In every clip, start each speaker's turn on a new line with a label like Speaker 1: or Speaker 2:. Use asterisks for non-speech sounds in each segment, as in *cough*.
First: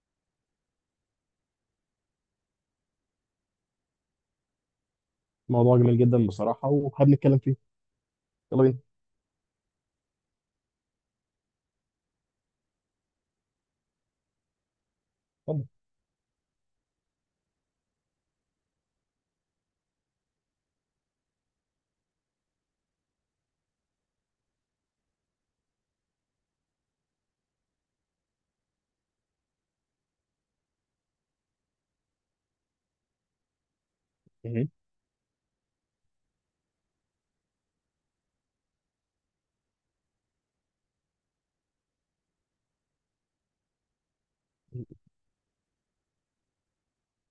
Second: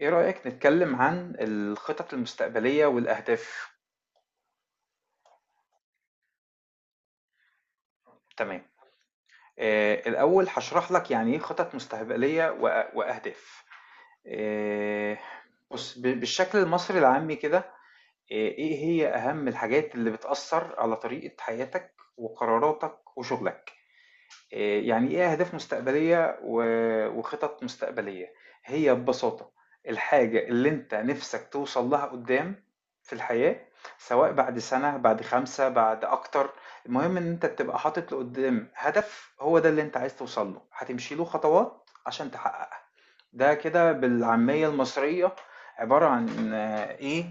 Speaker 1: إيه رأيك نتكلم عن الخطط المستقبلية والأهداف؟
Speaker 2: موضوع جميل جدا بصراحة وحابب نتكلم فيه. يلا
Speaker 1: تمام.
Speaker 2: بينا.
Speaker 1: الأول هاشرح لك يعني إيه خطط مستقبلية وأ وأهداف. آآ
Speaker 2: اتفضل.
Speaker 1: بُص، بالشكل المصري العامي كده، إيه هي أهم الحاجات اللي بتأثّر على طريقة حياتك وقراراتك وشغلك؟ يعني إيه أهداف مستقبلية و- وخطط مستقبلية؟ هي ببساطة الحاجة اللي أنت نفسك توصل لها قدام في الحياة، سواء بعد
Speaker 2: مهم.
Speaker 1: سنة بعد 5 بعد أكتر. المهم إن أنت تبقى حاطط لقدام هدف هو ده اللي أنت عايز توصل له، هتمشي له خطوات عشان تحققها. ده كده بالعامية المصرية عبارة عن إيه،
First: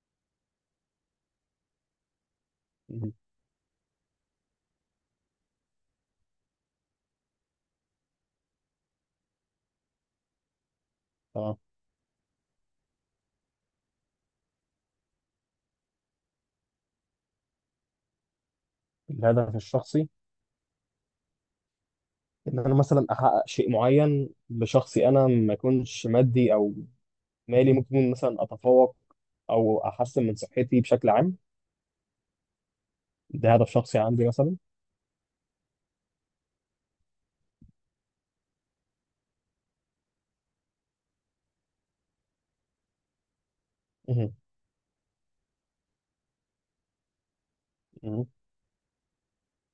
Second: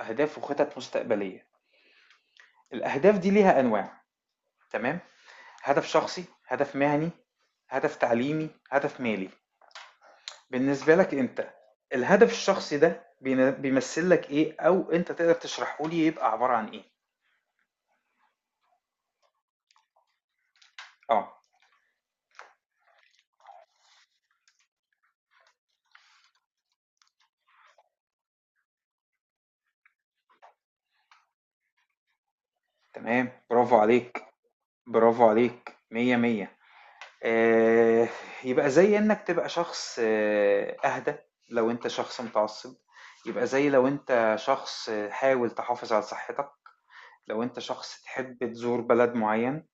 Speaker 1: أهداف وخطط مستقبلية.
Speaker 2: مهم.
Speaker 1: الأهداف دي ليها أنواع. تمام. هدف شخصي، هدف مهني، هدف تعليمي، هدف مالي. بالنسبة لك انت،
Speaker 2: اه،
Speaker 1: الهدف الشخصي ده بيمثل لك ايه، او انت تقدر تشرحه لي يبقى عبارة عن ايه؟
Speaker 2: الهدف الشخصي.
Speaker 1: اه.
Speaker 2: ان انا مثلا احقق شيء معين بشخصي انا، ما يكونش مادي او مالي، ممكن يكون مثلا اتفوق او احسن من صحتي بشكل عام.
Speaker 1: تمام،
Speaker 2: ده هدف
Speaker 1: برافو
Speaker 2: شخصي
Speaker 1: عليك.
Speaker 2: عندي مثلا.
Speaker 1: برافو عليك، مية مية. آه، يبقى زي انك تبقى شخص اهدى لو انت شخص متعصب، يبقى زي لو
Speaker 2: مهم.
Speaker 1: انت شخص حاول تحافظ على صحتك، لو انت شخص
Speaker 2: مهم.
Speaker 1: تحب تزور بلد معين،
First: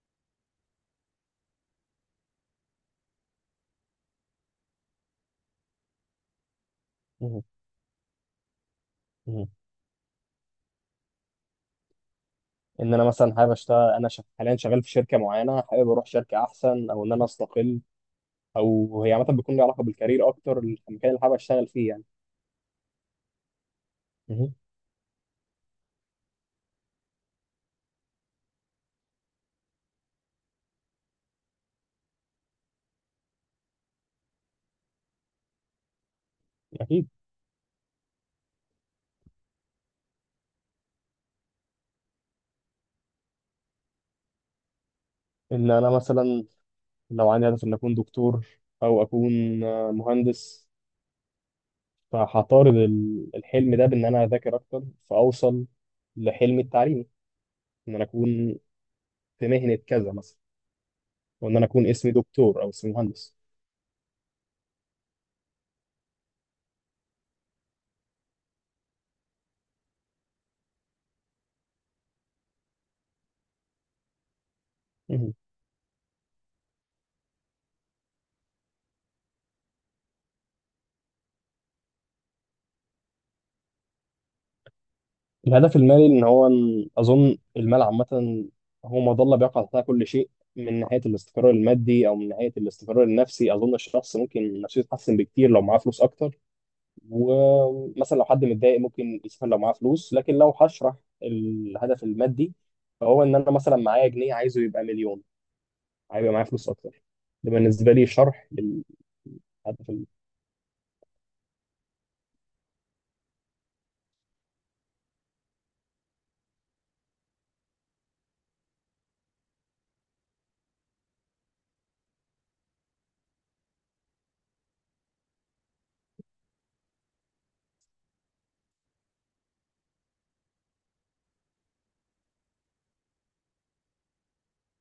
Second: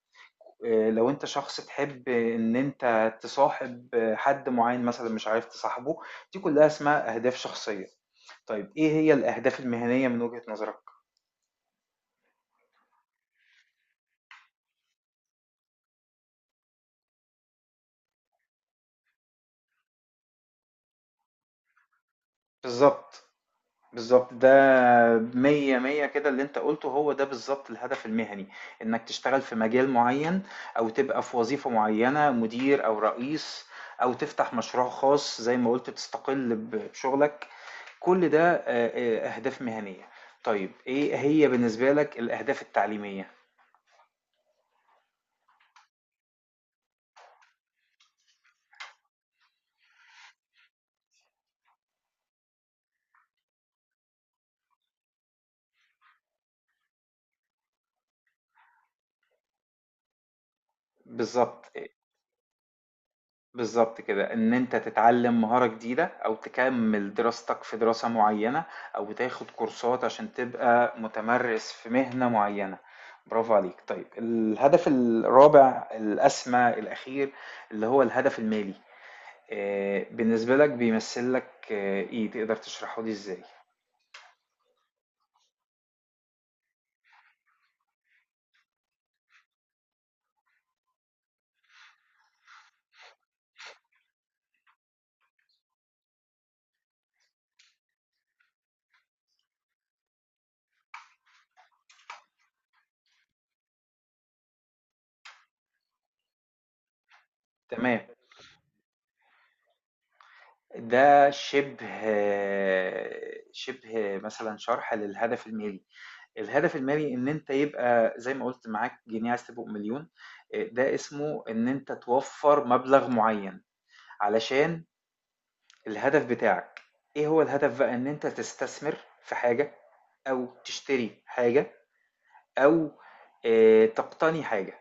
Speaker 1: لو انت شخص تحب ان انت تصاحب حد معين مثلا مش عارف تصاحبه. دي كلها اسمها اهداف
Speaker 2: مهم.
Speaker 1: شخصية. طيب ايه هي
Speaker 2: مهم.
Speaker 1: الاهداف المهنية من وجهة نظرك؟
Speaker 2: ان انا مثلا حابب اشتغل، انا حاليا شغال في شركه معينه، حابب اروح شركه احسن او ان انا استقل، او هي عامه بيكون لي علاقه بالكارير اكتر، المكان اللي حابب اشتغل فيه يعني.
Speaker 1: بالظبط. بالظبط ده،
Speaker 2: مهم.
Speaker 1: مية مية كده اللي انت قلته هو ده بالظبط الهدف المهني، انك تشتغل في مجال معين او تبقى في وظيفة معينة مدير او رئيس، او تفتح مشروع خاص زي ما قلت تستقل
Speaker 2: اكيد.
Speaker 1: بشغلك. كل ده أهداف مهنية. طيب إيه هي بالنسبة لك الأهداف التعليمية؟
Speaker 2: ان انا مثلا لو عندي هدف إن أكون دكتور أو أكون مهندس، فهطارد الحلم ده بإن أنا أذاكر أكتر، فأوصل لحلمي التعليمي، إن أنا أكون في مهنة كذا مثلا، وإن
Speaker 1: بالضبط،
Speaker 2: أنا أكون اسمي دكتور أو اسمي مهندس.
Speaker 1: بالضبط كده، إن أنت تتعلّم مهارة جديدة أو تكمّل دراستك في دراسة معيّنة، أو تاخد كورسات عشان تبقى متمرِّس في مهنة معيّنة. برافو عليك. طيب الهدف
Speaker 2: مهم.
Speaker 1: الرابع الأسمى الأخير اللي هو الهدف المالي، بالنسبة لك بيمثّل لك آه، إيه، تقدر تشرحه لي إزاي؟
Speaker 2: الهدف المالي، إن هو، إن أظن المال عامة هو مظلة بيقع تحتها كل شيء، من ناحية الاستقرار المادي أو من ناحية الاستقرار النفسي. أظن الشخص ممكن نفسيته تتحسن بكتير لو معاه فلوس أكتر، ومثلا لو حد متضايق ممكن يسافر لو معاه فلوس. لكن لو هشرح الهدف المادي، فهو ان انا مثلا معايا جنيه عايزه يبقى مليون، هيبقى معايا فلوس اكتر. ده بالنسبه
Speaker 1: تمام.
Speaker 2: لي شرح للهدف ال-
Speaker 1: ده شبه شبه مثلا شرح للهدف المالي. الهدف المالي ان انت يبقى زي ما قلت معاك جنيه عايز تبقى مليون. ده اسمه ان انت توفر مبلغ معين علشان الهدف بتاعك. ايه هو الهدف بقى؟ ان انت تستثمر في حاجة، او تشتري حاجة، او تقتني حاجة.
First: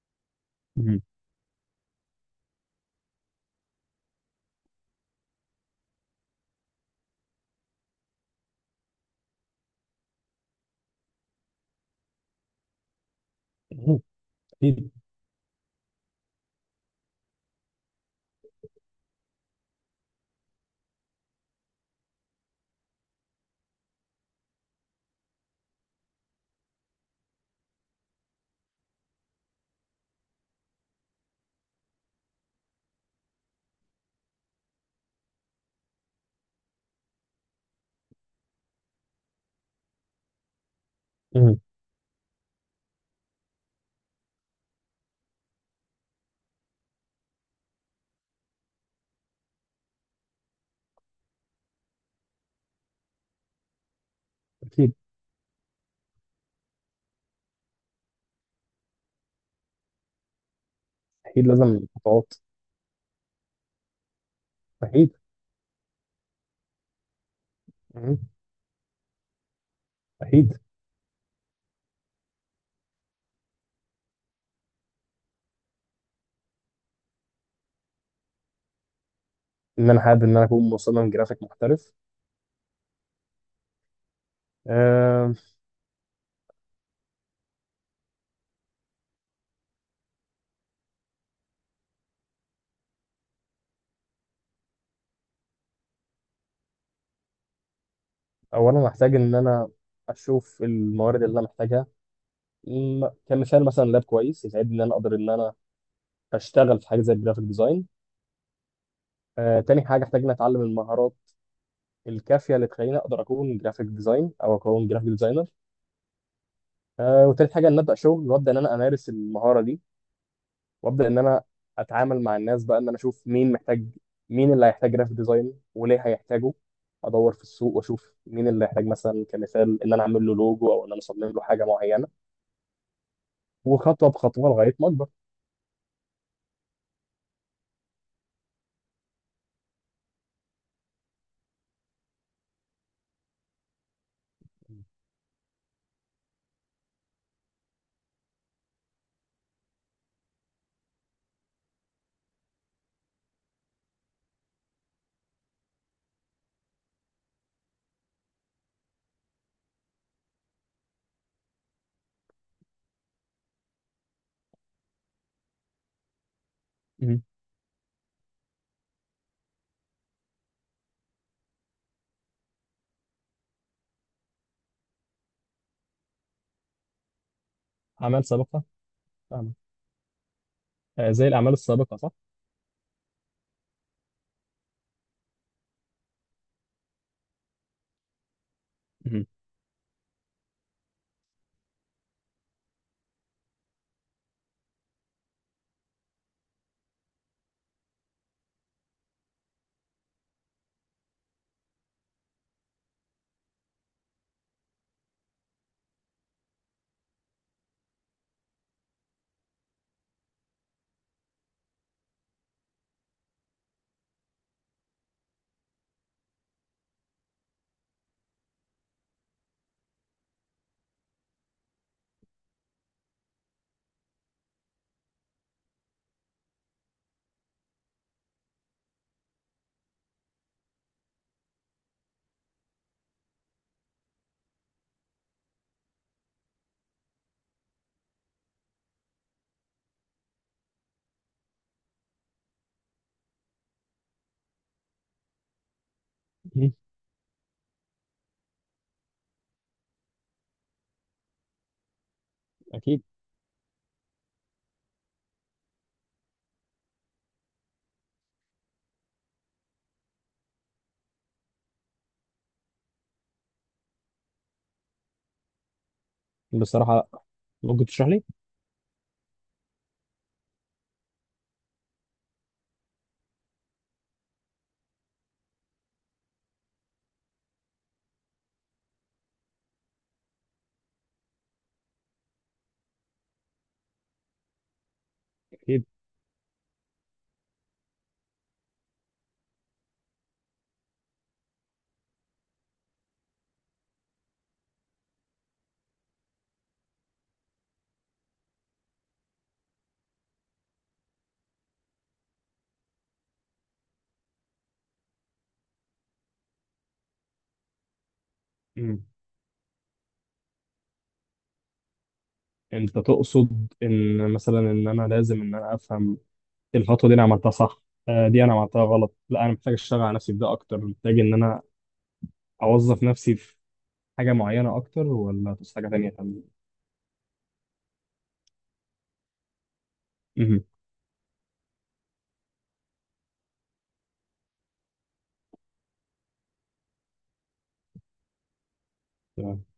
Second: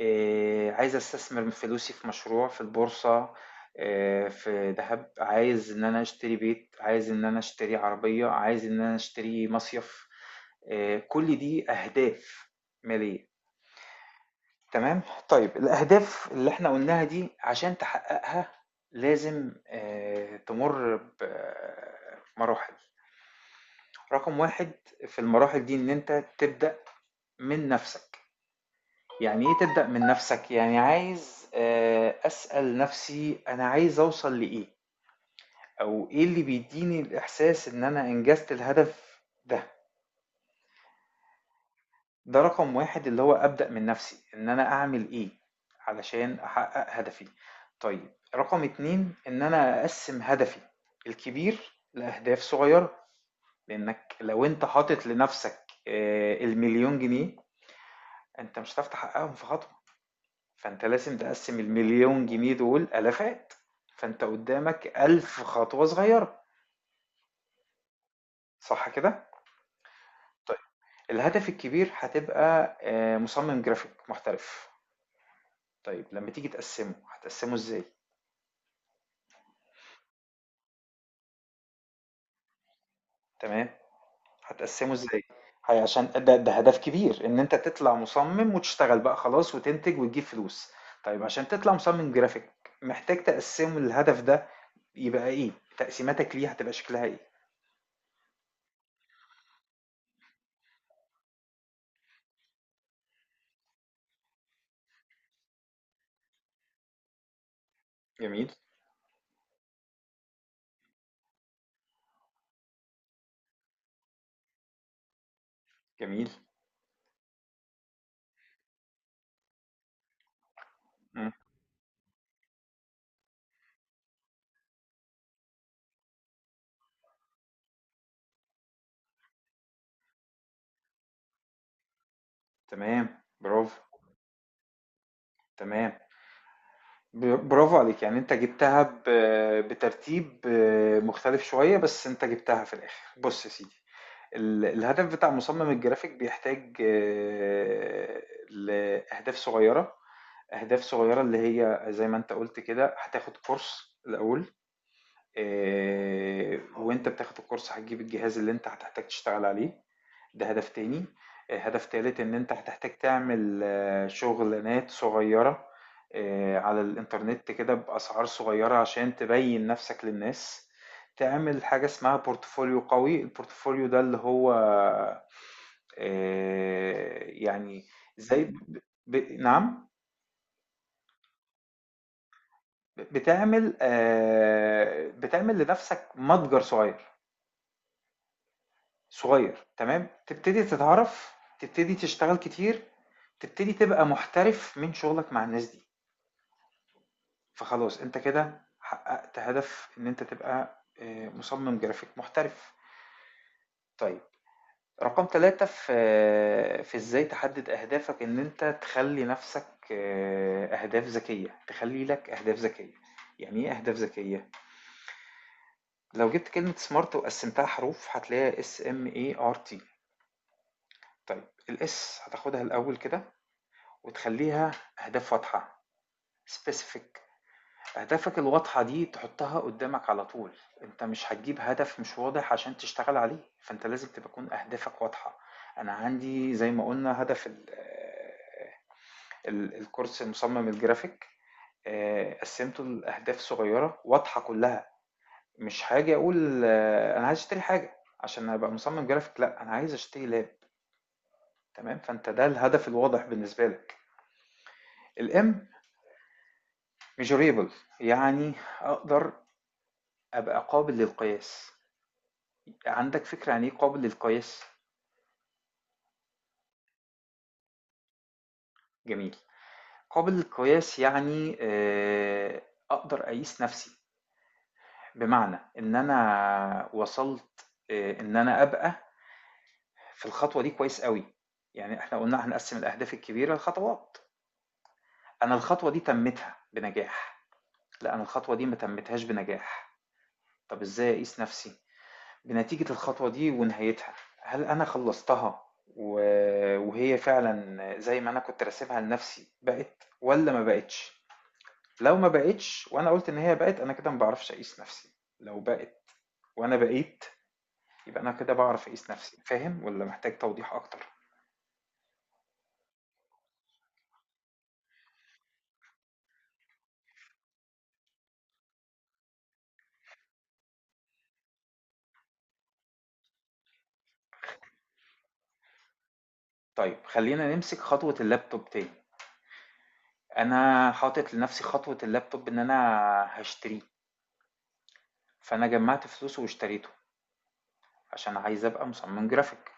Speaker 1: عايز
Speaker 2: مهم.
Speaker 1: أستثمر فلوسي في مشروع، في البورصة، في دهب، عايز إن أنا أشتري بيت، عايز إن أنا أشتري عربية، عايز إن أنا أشتري مصيف، كل دي أهداف مالية.
Speaker 2: مهم. اكيد.
Speaker 1: تمام؟ طيب الأهداف اللي إحنا قُلناها دي عشان تحققها لازم تمُر بمراحل. رقم 1 في المراحل دي إن أنت تبدأ من نَفْسك. يعني إيه تبدأ من نفسك؟ يعني عايز أسأل نفسي أنا عايز أوصل لإيه؟ أو إيه اللي بيدّيني الإحساس إن أنا أنجزت الهدف ده؟
Speaker 2: مهم.
Speaker 1: ده رقم 1 اللي هو أبدأ من نفسي، إن أنا أعمل إيه علشان أحقق هدفي؟ طيب رقم 2 إن أنا أقسّم هدفي الكبير لأهداف صغيرة، لإنك لو أنت
Speaker 2: اكيد.
Speaker 1: حاطط لنفسك ال1000000 جنيه أنت مش هتعرف تحققهم في خطوة. فانت لازم
Speaker 2: اكيد
Speaker 1: تقسم
Speaker 2: لازم
Speaker 1: المليون
Speaker 2: خطوات.
Speaker 1: جنيه دول الافات. فانت قدامك
Speaker 2: اكيد.
Speaker 1: 1000 خطوه صغيره.
Speaker 2: مهم.
Speaker 1: صح كده؟
Speaker 2: اكيد.
Speaker 1: طيب الهدف الكبير هتبقى مصمم جرافيك محترف. طيب لما تيجي تقسمه هتقسمه ازاي؟
Speaker 2: ان انا حابب ان انا اكون مصمم جرافيك محترف.
Speaker 1: تمام. هتقسمه ازاي؟
Speaker 2: أه،
Speaker 1: هي عشان ده هدف كبير ان انت تطلع مصمم وتشتغل بقى خلاص وتنتج وتجيب فلوس. طيب عشان تطلع مصمم جرافيك محتاج تقسمه الهدف ده، يبقى ايه تقسيماتك ليه هتبقى شكلها ايه؟
Speaker 2: اولا محتاج ان انا اشوف الموارد اللي انا محتاجها، كمثال مثلا لاب كويس يساعدني ان انا اقدر ان انا اشتغل في حاجه زي الجرافيك ديزاين.
Speaker 1: جميل.
Speaker 2: تاني حاجة احتاج إني أتعلم المهارات الكافية اللي تخليني أقدر أكون جرافيك ديزاين أو أكون جرافيك ديزاينر.
Speaker 1: جميل.
Speaker 2: وتالت حاجة إن أبدأ شغل وأبدأ إن أنا أمارس المهارة دي، وأبدأ إن
Speaker 1: مم.
Speaker 2: أنا أتعامل مع الناس بقى، إن أنا أشوف مين محتاج، مين اللي هيحتاج جرافيك ديزاين وليه هيحتاجه. أدور في السوق وأشوف مين اللي هيحتاج، مثلا كمثال إن أنا أعمل له لوجو أو إن أنا أصمم له حاجة معينة.
Speaker 1: تمام. برافو.
Speaker 2: وخطوة بخطوة لغاية ما أكبر.
Speaker 1: تمام. برافو عليك، يعني انت جبتها بترتيب مختلف شوية، بس انت جبتها في الاخر. بص يا سيدي، الهدف بتاع مصمم الجرافيك بيحتاج لأهداف صغيرة. أهداف صغيرة اللي هي زي ما انت قلت كده هتاخد كورس الأول، وانت بتاخد الكورس هتجيب الجهاز اللي انت هتحتاج تشتغل عليه. ده هدف تاني. هدف تالت ان انت هتحتاج تعمل شغلانات صغيرة على
Speaker 2: مهم.
Speaker 1: الانترنت كده بأسعار صغيرة عشان تبين نفسك للناس. تعمل حاجة اسمها بورتفوليو قوي. البورتفوليو ده اللي هو يعني
Speaker 2: أعمال
Speaker 1: زي
Speaker 2: سابقة. فاهمك.
Speaker 1: نعم.
Speaker 2: زي الأعمال السابقة صح؟
Speaker 1: بتعمل بتعمل لنفسك متجر صغير.
Speaker 2: مهم.
Speaker 1: صغير تمام، تبتدي تتعرف، تبتدي تشتغل كتير، تبتدي تبقى محترف من شغلك مع الناس دي. فخلاص أنت كده حققت هدف إن أنت تبقى مصمم جرافيك محترف. طيب رقم 3 في في إزاي تحدد أهدافك، إن أنت تخلّي نفسك أهداف ذكية، تخلّي لك أهداف ذكية. يعني إيه أهداف ذكية؟ لو جبت كلمة smart وقسمتها حروف هتلاقيها SMART. طيب الS هتاخدها الأول كده وتخلّيها أهداف واضحة، specific. أهدافك الواضحة دي تحطها قدامك على طول. أنت مش هتجيب هدف مش واضح عشان تشتغل عليه، فأنت لازم تكون أهدافك واضحة. أنا عندي زي ما قلنا هدف الكورس مصمم الجرافيك، قسمته لأهداف صغيرة واضحة كلها. مش حاجة أقول
Speaker 2: مهم.
Speaker 1: أنا عايز أشتري حاجة عشان أبقى مصمم جرافيك، لأ أنا عايز أشتري لاب. تمام، فأنت ده الهدف
Speaker 2: أكيد.
Speaker 1: الواضح بالنسبة لك. الام. measurable. يعني أقدر أبقى قابل للقياس. عندك فكرة عن إيه قابل للقياس؟
Speaker 2: بصراحة، ممكن تشرح لي؟
Speaker 1: جميل. قابل للقياس يعني أقدر أقيس نفسي، بمعنى إن أنا وصلت، إن أنا أبقى في الخطوة دي كويس قوي. يعني إحنا قلنا هنقسم الأهداف الكبيرة لخطوات. أنا
Speaker 2: أكيد.
Speaker 1: الخطوة دي تمتها بنجاح، لا أنا الخطوة دي ما تمتهاش بنجاح. طب إزاي أقيس نفسي؟ بنتيجة الخطوة دي ونهايتها. هل أنا خلّصتها و وهي فعلًا زي ما أنا كنت راسمها لنفسي بقِت والّا ما بقِتش؟ لو ما بقِتش وأنا قُلت إن هي بقِت، أنا كده ما باعرفش أقيس نفسي. لو بقِت وأنا بقيت، يبقى أنا كده باعرف
Speaker 2: مهم.
Speaker 1: أقيس نفسي. فاهم والّا محتاج توضيح أكتر؟
Speaker 2: انت تقصد ان مثلا ان انا لازم ان انا افهم الخطوه دي، انا عملتها صح، دي انا عملتها غلط، لا انا محتاج اشتغل على نفسي في ده اكتر، محتاج ان انا اوظف نفسي في حاجه معينه اكتر، ولا في حاجه تانيه تانية.
Speaker 1: طيب خلّينا نمسك خطوة اللابتوب تاني.
Speaker 2: مهم.
Speaker 1: أنا حاطط لنفسي خطوة اللابتوب إن أنا هاشتريه، فأنا جمّعت فلوسه واشتريته عشان عايز أبقى مصمم
Speaker 2: تمام.
Speaker 1: جرافيك.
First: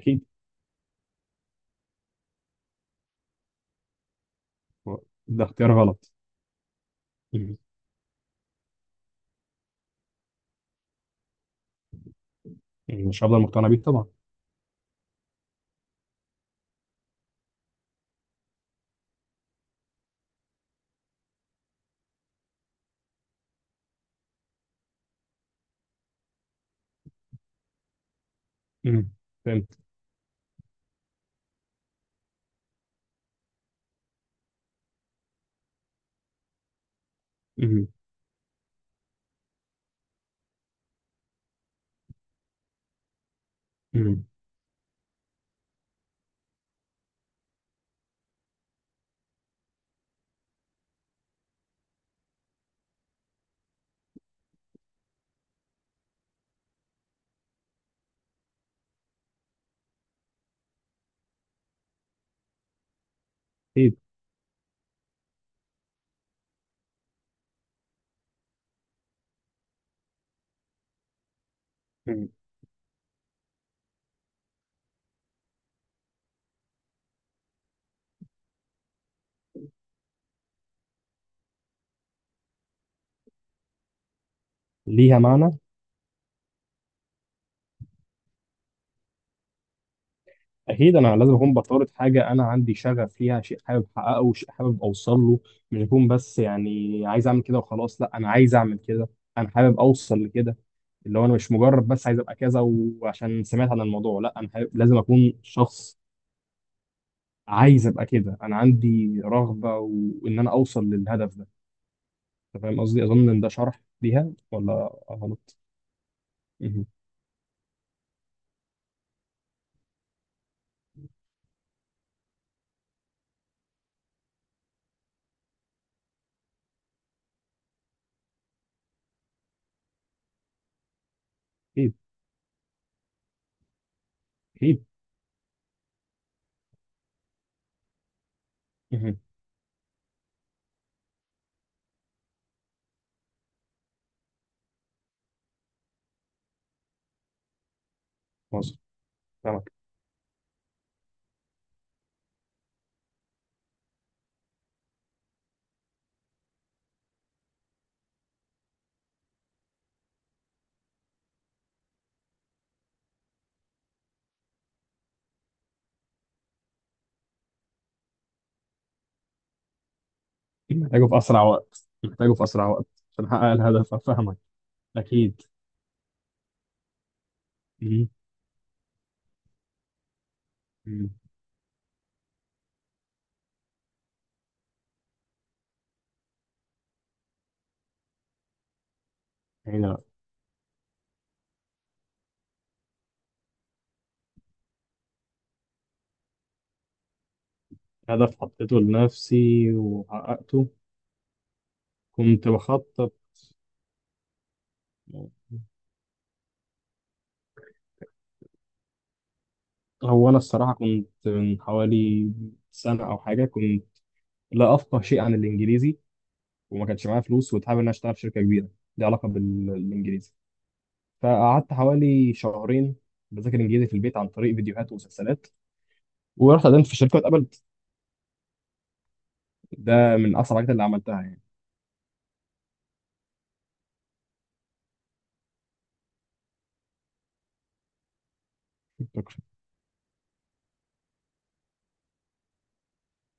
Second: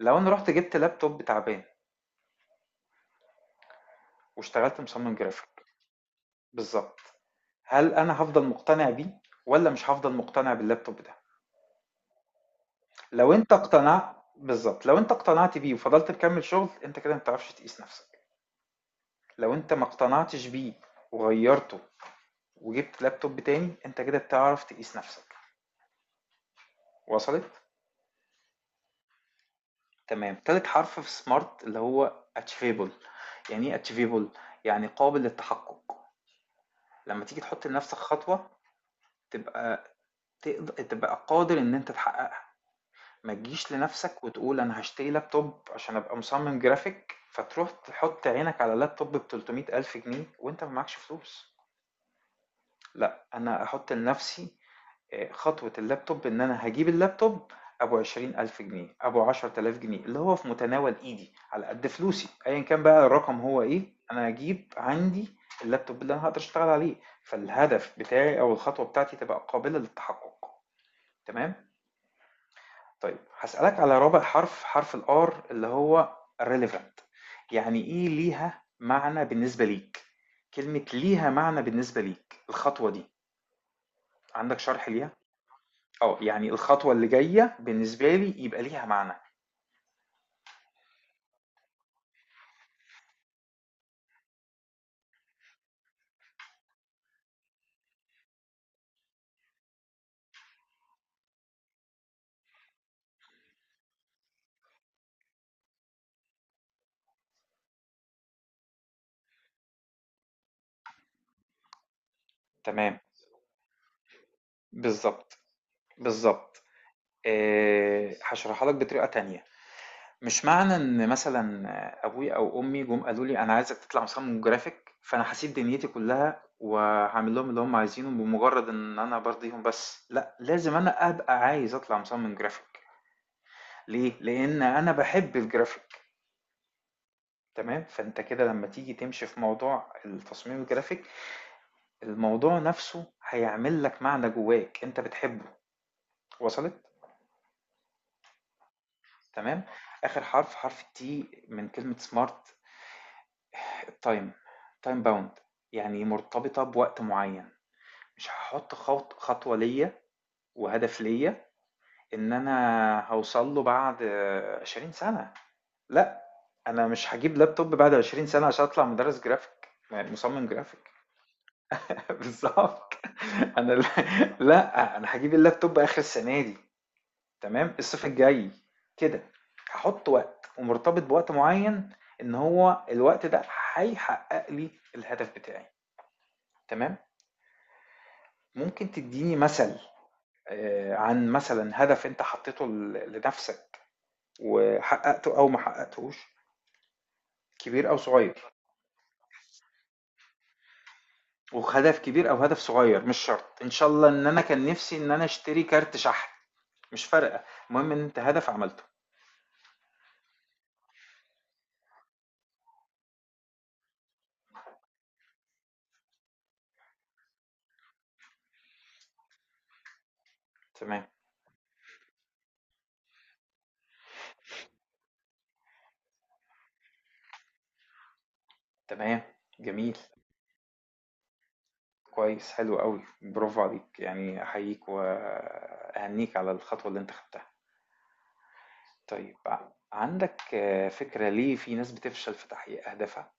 Speaker 1: لو أنا رُحت جِبت لابتوب تعبان واشتغلت مصمم
Speaker 2: ده
Speaker 1: جرافيك،
Speaker 2: اختيار غلط.
Speaker 1: بالظبط.
Speaker 2: مهم.
Speaker 1: هل انا هفضل مقتنع بيه ولا مش هفضل مقتنع باللابتوب ده؟
Speaker 2: مش
Speaker 1: لو
Speaker 2: هفضل
Speaker 1: انت
Speaker 2: مقتنع بيه طبعا.
Speaker 1: اقتنعت، بالظبط، لو انت اقتنعت بيه وفضلت مكمل شغل انت كده ما بتعرفش تقيس نفسك. لو انت ما اقتنعتش بيه وغيرته وجبت لابتوب تاني، انت كده بتعرف تقيس نفسك. وصلت.
Speaker 2: مهم. فهمت.
Speaker 1: تمام. تالت حرف في سمارت اللي هو achievable. يعني ايه achievable؟ يعني قابل للتحقق. لما تيجي تحط
Speaker 2: مهم.
Speaker 1: لنفسك خطوة تبقى تقدر تبقى قادر ان انت تحققها. ما تجيش لنفسك
Speaker 2: مهم.
Speaker 1: وتقول انا هشتري لابتوب عشان ابقى مصمم جرافيك فتروح تحط عينك على لابتوب ب 300 1000 جنيه وانت ما معكش فلوس. لا انا احط لنفسي خطوة اللابتوب ان انا هجيب اللابتوب ابو 20 1000 جنيه ابو 10000 جنيه اللي هو في متناول ايدي على قد فلوسي، ايا كان بقى الرقم هو ايه.
Speaker 2: اكيد.
Speaker 1: انا هجيب عندي اللابتوب اللي انا هقدر اشتغل عليه، فالهدف بتاعي او الخطوة بتاعتي تبقى قابلة للتحقق. تمام.
Speaker 2: مهم.
Speaker 1: طيب هاسألك على رابع حرف، حرف الآر اللي هو relevant. يعني إيه ليها معنى بالنسبة ليك، كلمة ليها معنى بالنسبة ليك الخطوة دي. عندك شرح ليها؟
Speaker 2: ليها معنى.
Speaker 1: اه، يعني الخطوة اللي جاية بالنسبة لي يبقى ليها معنى.
Speaker 2: اكيد انا لازم اكون بطارد حاجه انا عندي شغف ليها، شيء حابب احققه، شيء حابب اوصل له، مش اكون بس يعني عايز اعمل كده وخلاص. لا انا عايز اعمل كده، انا حابب اوصل لكده، اللي هو انا مش مجرد بس عايز ابقى كذا وعشان سمعت عن الموضوع. لا انا حابب، لازم اكون شخص عايز ابقى كده، انا عندي رغبه وان انا اوصل للهدف ده. انت فاهم
Speaker 1: تمام.
Speaker 2: قصدي؟ اظن ان ده شرح ليها ولا
Speaker 1: بالظبط.
Speaker 2: غلط؟
Speaker 1: بالظبط.
Speaker 2: مهم.
Speaker 1: هشرحها لك بطريقة تانية. مش معنى إن مثلًا أبويا أو أمي جُم قالوا لي أنا عايزك تطلع مصمم جرافيك، فأنا هاسيب دنيتي كلّها وهاعمل لهم اللي هُم عايزينه بمجرد إن أنا بارضيهم بس، لأ، لازم أنا أبقى عايز
Speaker 2: اكيد.
Speaker 1: أطلع مصمم جرافيك. ليه؟ لإن
Speaker 2: اكيد.
Speaker 1: أنا باحب الجرافيك. تمام، فأنت كده لمّا تيجي
Speaker 2: مهم.
Speaker 1: تمشي في موضوع التصميم الجرافيك، الموضوع نَفْسه هيعمل لك معنى جواك أنت بتحبه. وصلِت؟
Speaker 2: مظبوط.
Speaker 1: تمام.
Speaker 2: فاهمك.
Speaker 1: آخر حرف، حرف الT من كلمة smart. التايم. تايم باوند. يعني مرتبطة بوقت معين. مش هحط خط خطوة ليا وهدف ليا ان انا هوصل له بعد 20 سنة. لا، انا مش هجيب لابتوب بعد 20 سنة عشان اطلع مدرس جرافيك يعني مصمم جرافيك.
Speaker 2: محتاجه في اسرع وقت،
Speaker 1: *laughs*
Speaker 2: محتاجه في اسرع وقت،
Speaker 1: بالظبط.
Speaker 2: عشان احقق
Speaker 1: انا لا,
Speaker 2: الهدف، فاهمك.
Speaker 1: لا انا هجيب
Speaker 2: أكيد.
Speaker 1: اللابتوب اخر السنة دي. تمام، الصيف
Speaker 2: مم.
Speaker 1: الجاي كده. هحط وقت ومرتبط
Speaker 2: مم.
Speaker 1: بوقت معين، ان هو الوقت ده هيحقق لي الهدف بتاعي. تمام. ممكن تديني مثل
Speaker 2: يعني
Speaker 1: عن مثلا هدف انت حطيته لنفسك وحققته او ما حققتهوش، كبير او
Speaker 2: هدف
Speaker 1: صغير؟
Speaker 2: حطيته لنفسي وحققته.
Speaker 1: وهدف كبير او
Speaker 2: كنت
Speaker 1: هدف صغير
Speaker 2: بخطط.
Speaker 1: مش شرط، ان شاء الله. ان انا كان نفسي ان انا اشتري كارت شحن. مش فارقه، المهم ان انت هدف عملته.
Speaker 2: هو أنا الصراحة كنت من حوالي سنة أو حاجة، كنت لا أفقه شيء عن الإنجليزي، وما كانش معايا فلوس، وكنت حابب إن أنا أشتغل في شركة كبيرة ليها علاقة بالإنجليزي.
Speaker 1: تمام.
Speaker 2: فقعدت حوالي شهرين بذاكر إنجليزي في البيت عن طريق فيديوهات ومسلسلات، ورحت قدمت في الشركة واتقبلت.
Speaker 1: تمام، جميل.
Speaker 2: ده من أسرع الحاجات اللي عملتها يعني.
Speaker 1: كويس، حلو قوي، برافو عليك، يعني احييك واهنيك على الخطوه اللي انت خدتها. طيب عندك فكره ليه في ناس بتفشل في تحقيق اهدافها؟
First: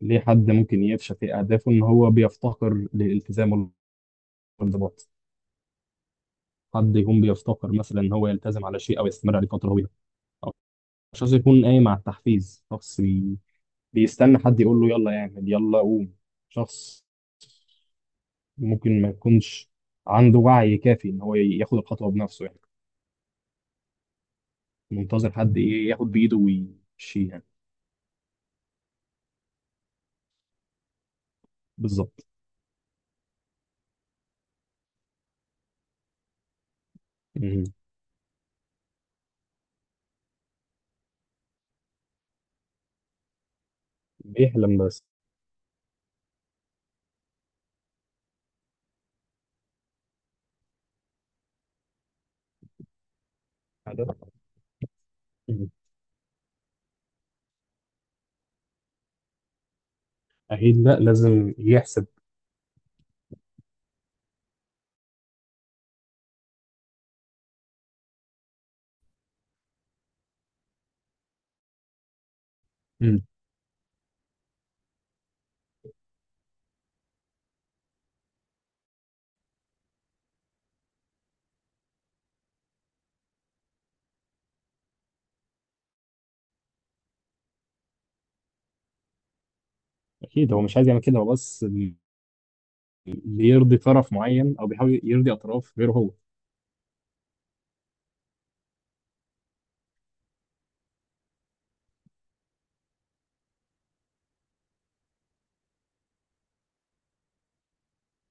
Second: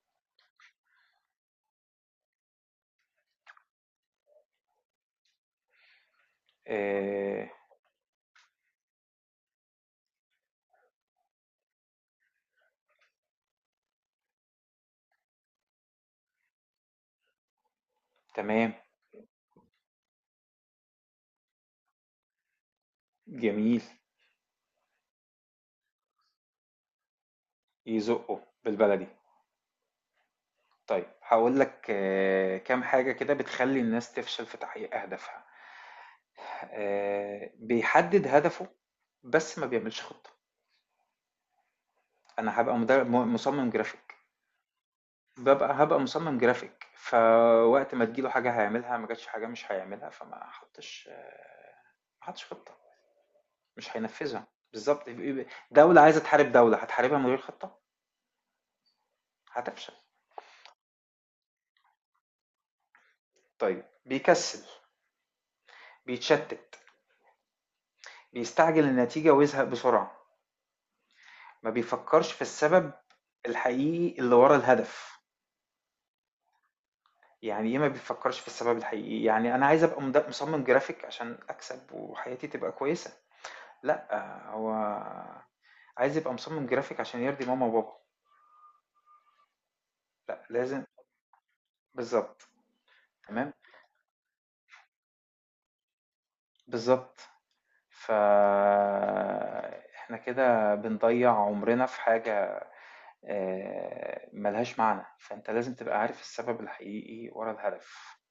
Speaker 2: ليه حد ممكن يفشل في أهدافه؟ إن هو بيفتقر للالتزام والانضباط. حد يكون
Speaker 1: آه،
Speaker 2: بيفتقر مثلا ان هو يلتزم على شيء او يستمر عليه فتره طويله، او شخص يكون قايم على التحفيز، شخص بيستنى حد يقول له يلا اعمل يلا قوم. شخص
Speaker 1: تمام.
Speaker 2: ممكن ما يكونش عنده وعي كافي ان هو ياخد الخطوه بنفسه يعني،
Speaker 1: جميل.
Speaker 2: منتظر حد ايه، ياخد بايده ويمشي يعني.
Speaker 1: يزقه بالبلدي. طيب هاقول لك
Speaker 2: بالظبط.
Speaker 1: كام حاجة كده بتخلّي الناس تفشل في تحقيق أهدافها.
Speaker 2: مم.
Speaker 1: بيحدد هدفه بس ما بيعملش خطة. أنا هابقى مد م مصمم graphic،
Speaker 2: بيحلم بس.
Speaker 1: هابقى مصمم graphic، فوقت ما تيجي له حاجة هيعملها، ما جاتش حاجة مش هيعملها. فما حطش آه، ما حطش خطة، مش
Speaker 2: هذا.
Speaker 1: هينفذها. بالضبط. ب ب
Speaker 2: مم.
Speaker 1: دولة عايزة تحارب دولة، هتحاربها من غير خطة؟ هتفشل.
Speaker 2: اكيد لا، لازم يحسب.
Speaker 1: طيب بيكسل، بيتشتت. بيستعجل النتيجة ويزهق بسرعة. ما بيفكرش في السبب
Speaker 2: مم.
Speaker 1: الحقيقي اللي ورا الهدف. يعني ايه ما بيفكرش في السبب الحقيقي؟ يعني انا عايز ابقى مصمم جرافيك عشان اكسب وحياتي تبقى كويسة. لا هو عايز يبقى مصمم جرافيك عشان يرضي ماما وبابا. لا
Speaker 2: اكيد هو مش
Speaker 1: لازم.
Speaker 2: عايز يعمل كده، هو بس
Speaker 1: بالظبط. تمام.
Speaker 2: بيرضي طرف معين او بيحاول يرضي اطراف غيره هو.
Speaker 1: بالظبط. ف احنا كده بنضيع عمرنا في حاجة ملهاش معنى. فانت لازم تبقى عارف السبب الحقيقي ورا الهدف